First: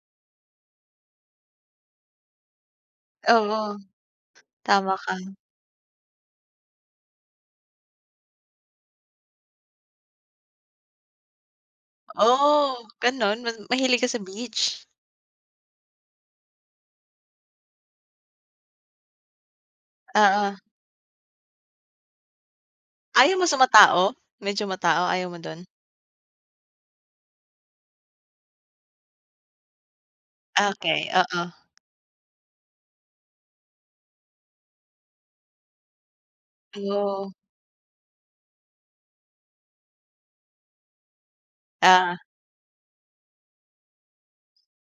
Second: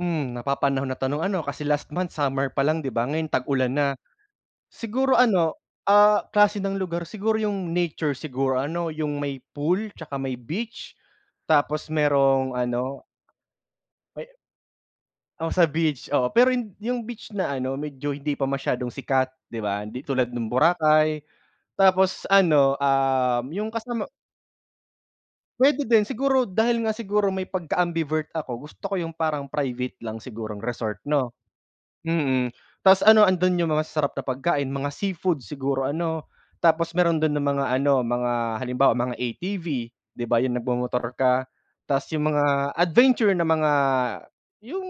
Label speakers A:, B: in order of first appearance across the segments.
A: Hmm, napapanahon na tanong ano, kasi last month summer pa lang 'di ba ngayon tag-ulan
B: Oo,
A: na.
B: tama ka.
A: Siguro ano, ah, klase ng lugar, siguro 'yung nature siguro ano, 'yung may pool 'tsaka may beach, tapos merong
B: Oh,
A: ano
B: gano'n ma mahilig ka sa
A: May
B: beach.
A: Oh, sa beach, oo. Pero 'yung 'yung beach na ano medyo hindi pa masyadong sikat 'di ba, hindi tulad nung
B: Oo.
A: Boracay. Tapos ano,
B: Ayaw mo
A: um,
B: sa
A: 'yung kasama
B: matao? Medyo matao, ayaw mo dun?
A: Puwede din, siguro dahil nga siguro may pagka-ambivert ako gusto ko 'yung parang private lang sigurong resort
B: Okey,
A: 'no,
B: oo.
A: mm. Tas ano andun 'yung mga masasarap na pagkain, mga seafood siguro ano. Tapos meron
B: Oh.
A: dun ng mga ano mga, halimbawa mga ATV, 'di ba 'yung nagmomotor ka. Tas
B: Ah.
A: 'yung mga adventure na mga, 'yung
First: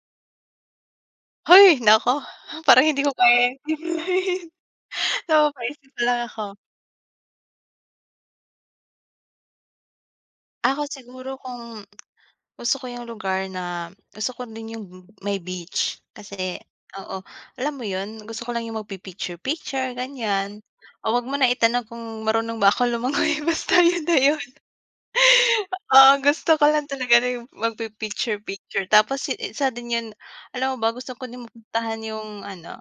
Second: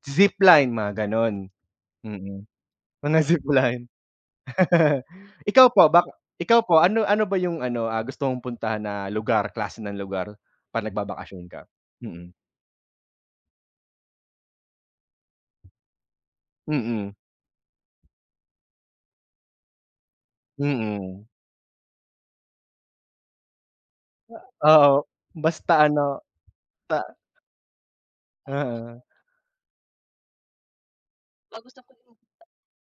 A: zipline mga ganun,
B: Hoy naku,
A: mm.
B: parang hindi ko
A: Mga
B: kaya 'yan
A: zipline. Ikaw po
B: napapa-isip
A: ba
B: lang ako.
A: ikaw po, ano ano ba 'yung ano, ah, gusto mong puntahan na lugar klase ng lugar
B: Ako
A: 'pag
B: siguro
A: nagbabakasyon ka?
B: kung
A: Mm.
B: gusto ko 'yung lugar na gusto ko din 'yung may beach kasi
A: Mm.
B: oo alam mo 'yun, gusto ko lang 'yung magpi-picture-picture ganiyan. O
A: Mm.
B: huwag mo na itanong kung marunong ba akong lumangoy basta 'yun na 'yun.
A: Oo, basta ano
B: Oo, gusto ko lang
A: ta
B: talaga na 'yung magpi-picture-picture,
A: Oo.
B: tapos isa din 'yun alam mo ba gusto ko din mapuntahan 'yung ano,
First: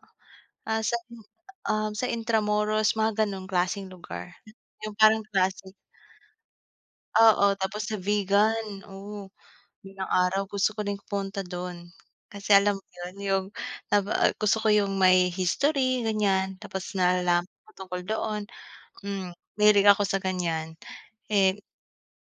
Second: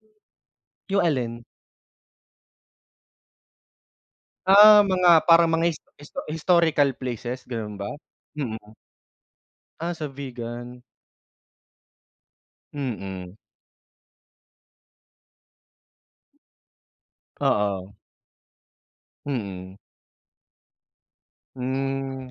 B: ah, sa,
A: 'Yung alin?
B: ah, sa Intramuros mga gano'ng klaseng lugar,
A: Ah
B: 'yung parang
A: mga parang mga
B: klasik.
A: his histo historical places
B: Oo,
A: gano'n
B: tapos
A: ba?
B: sa
A: Mm.
B: Vigan, oh
A: Ah
B: balang
A: sa
B: araw gusto ko
A: Vigan.
B: ring pumunta dun. Kasi alam mo 'yun
A: Mm.
B: 'yung na ba gusto ko 'yung may history ganiyan tapos nalalaman ko
A: Oo.
B: tungkol doon, hmm,
A: Mm.
B: mahilig ako sa ganiyan, eh
A: Hmm.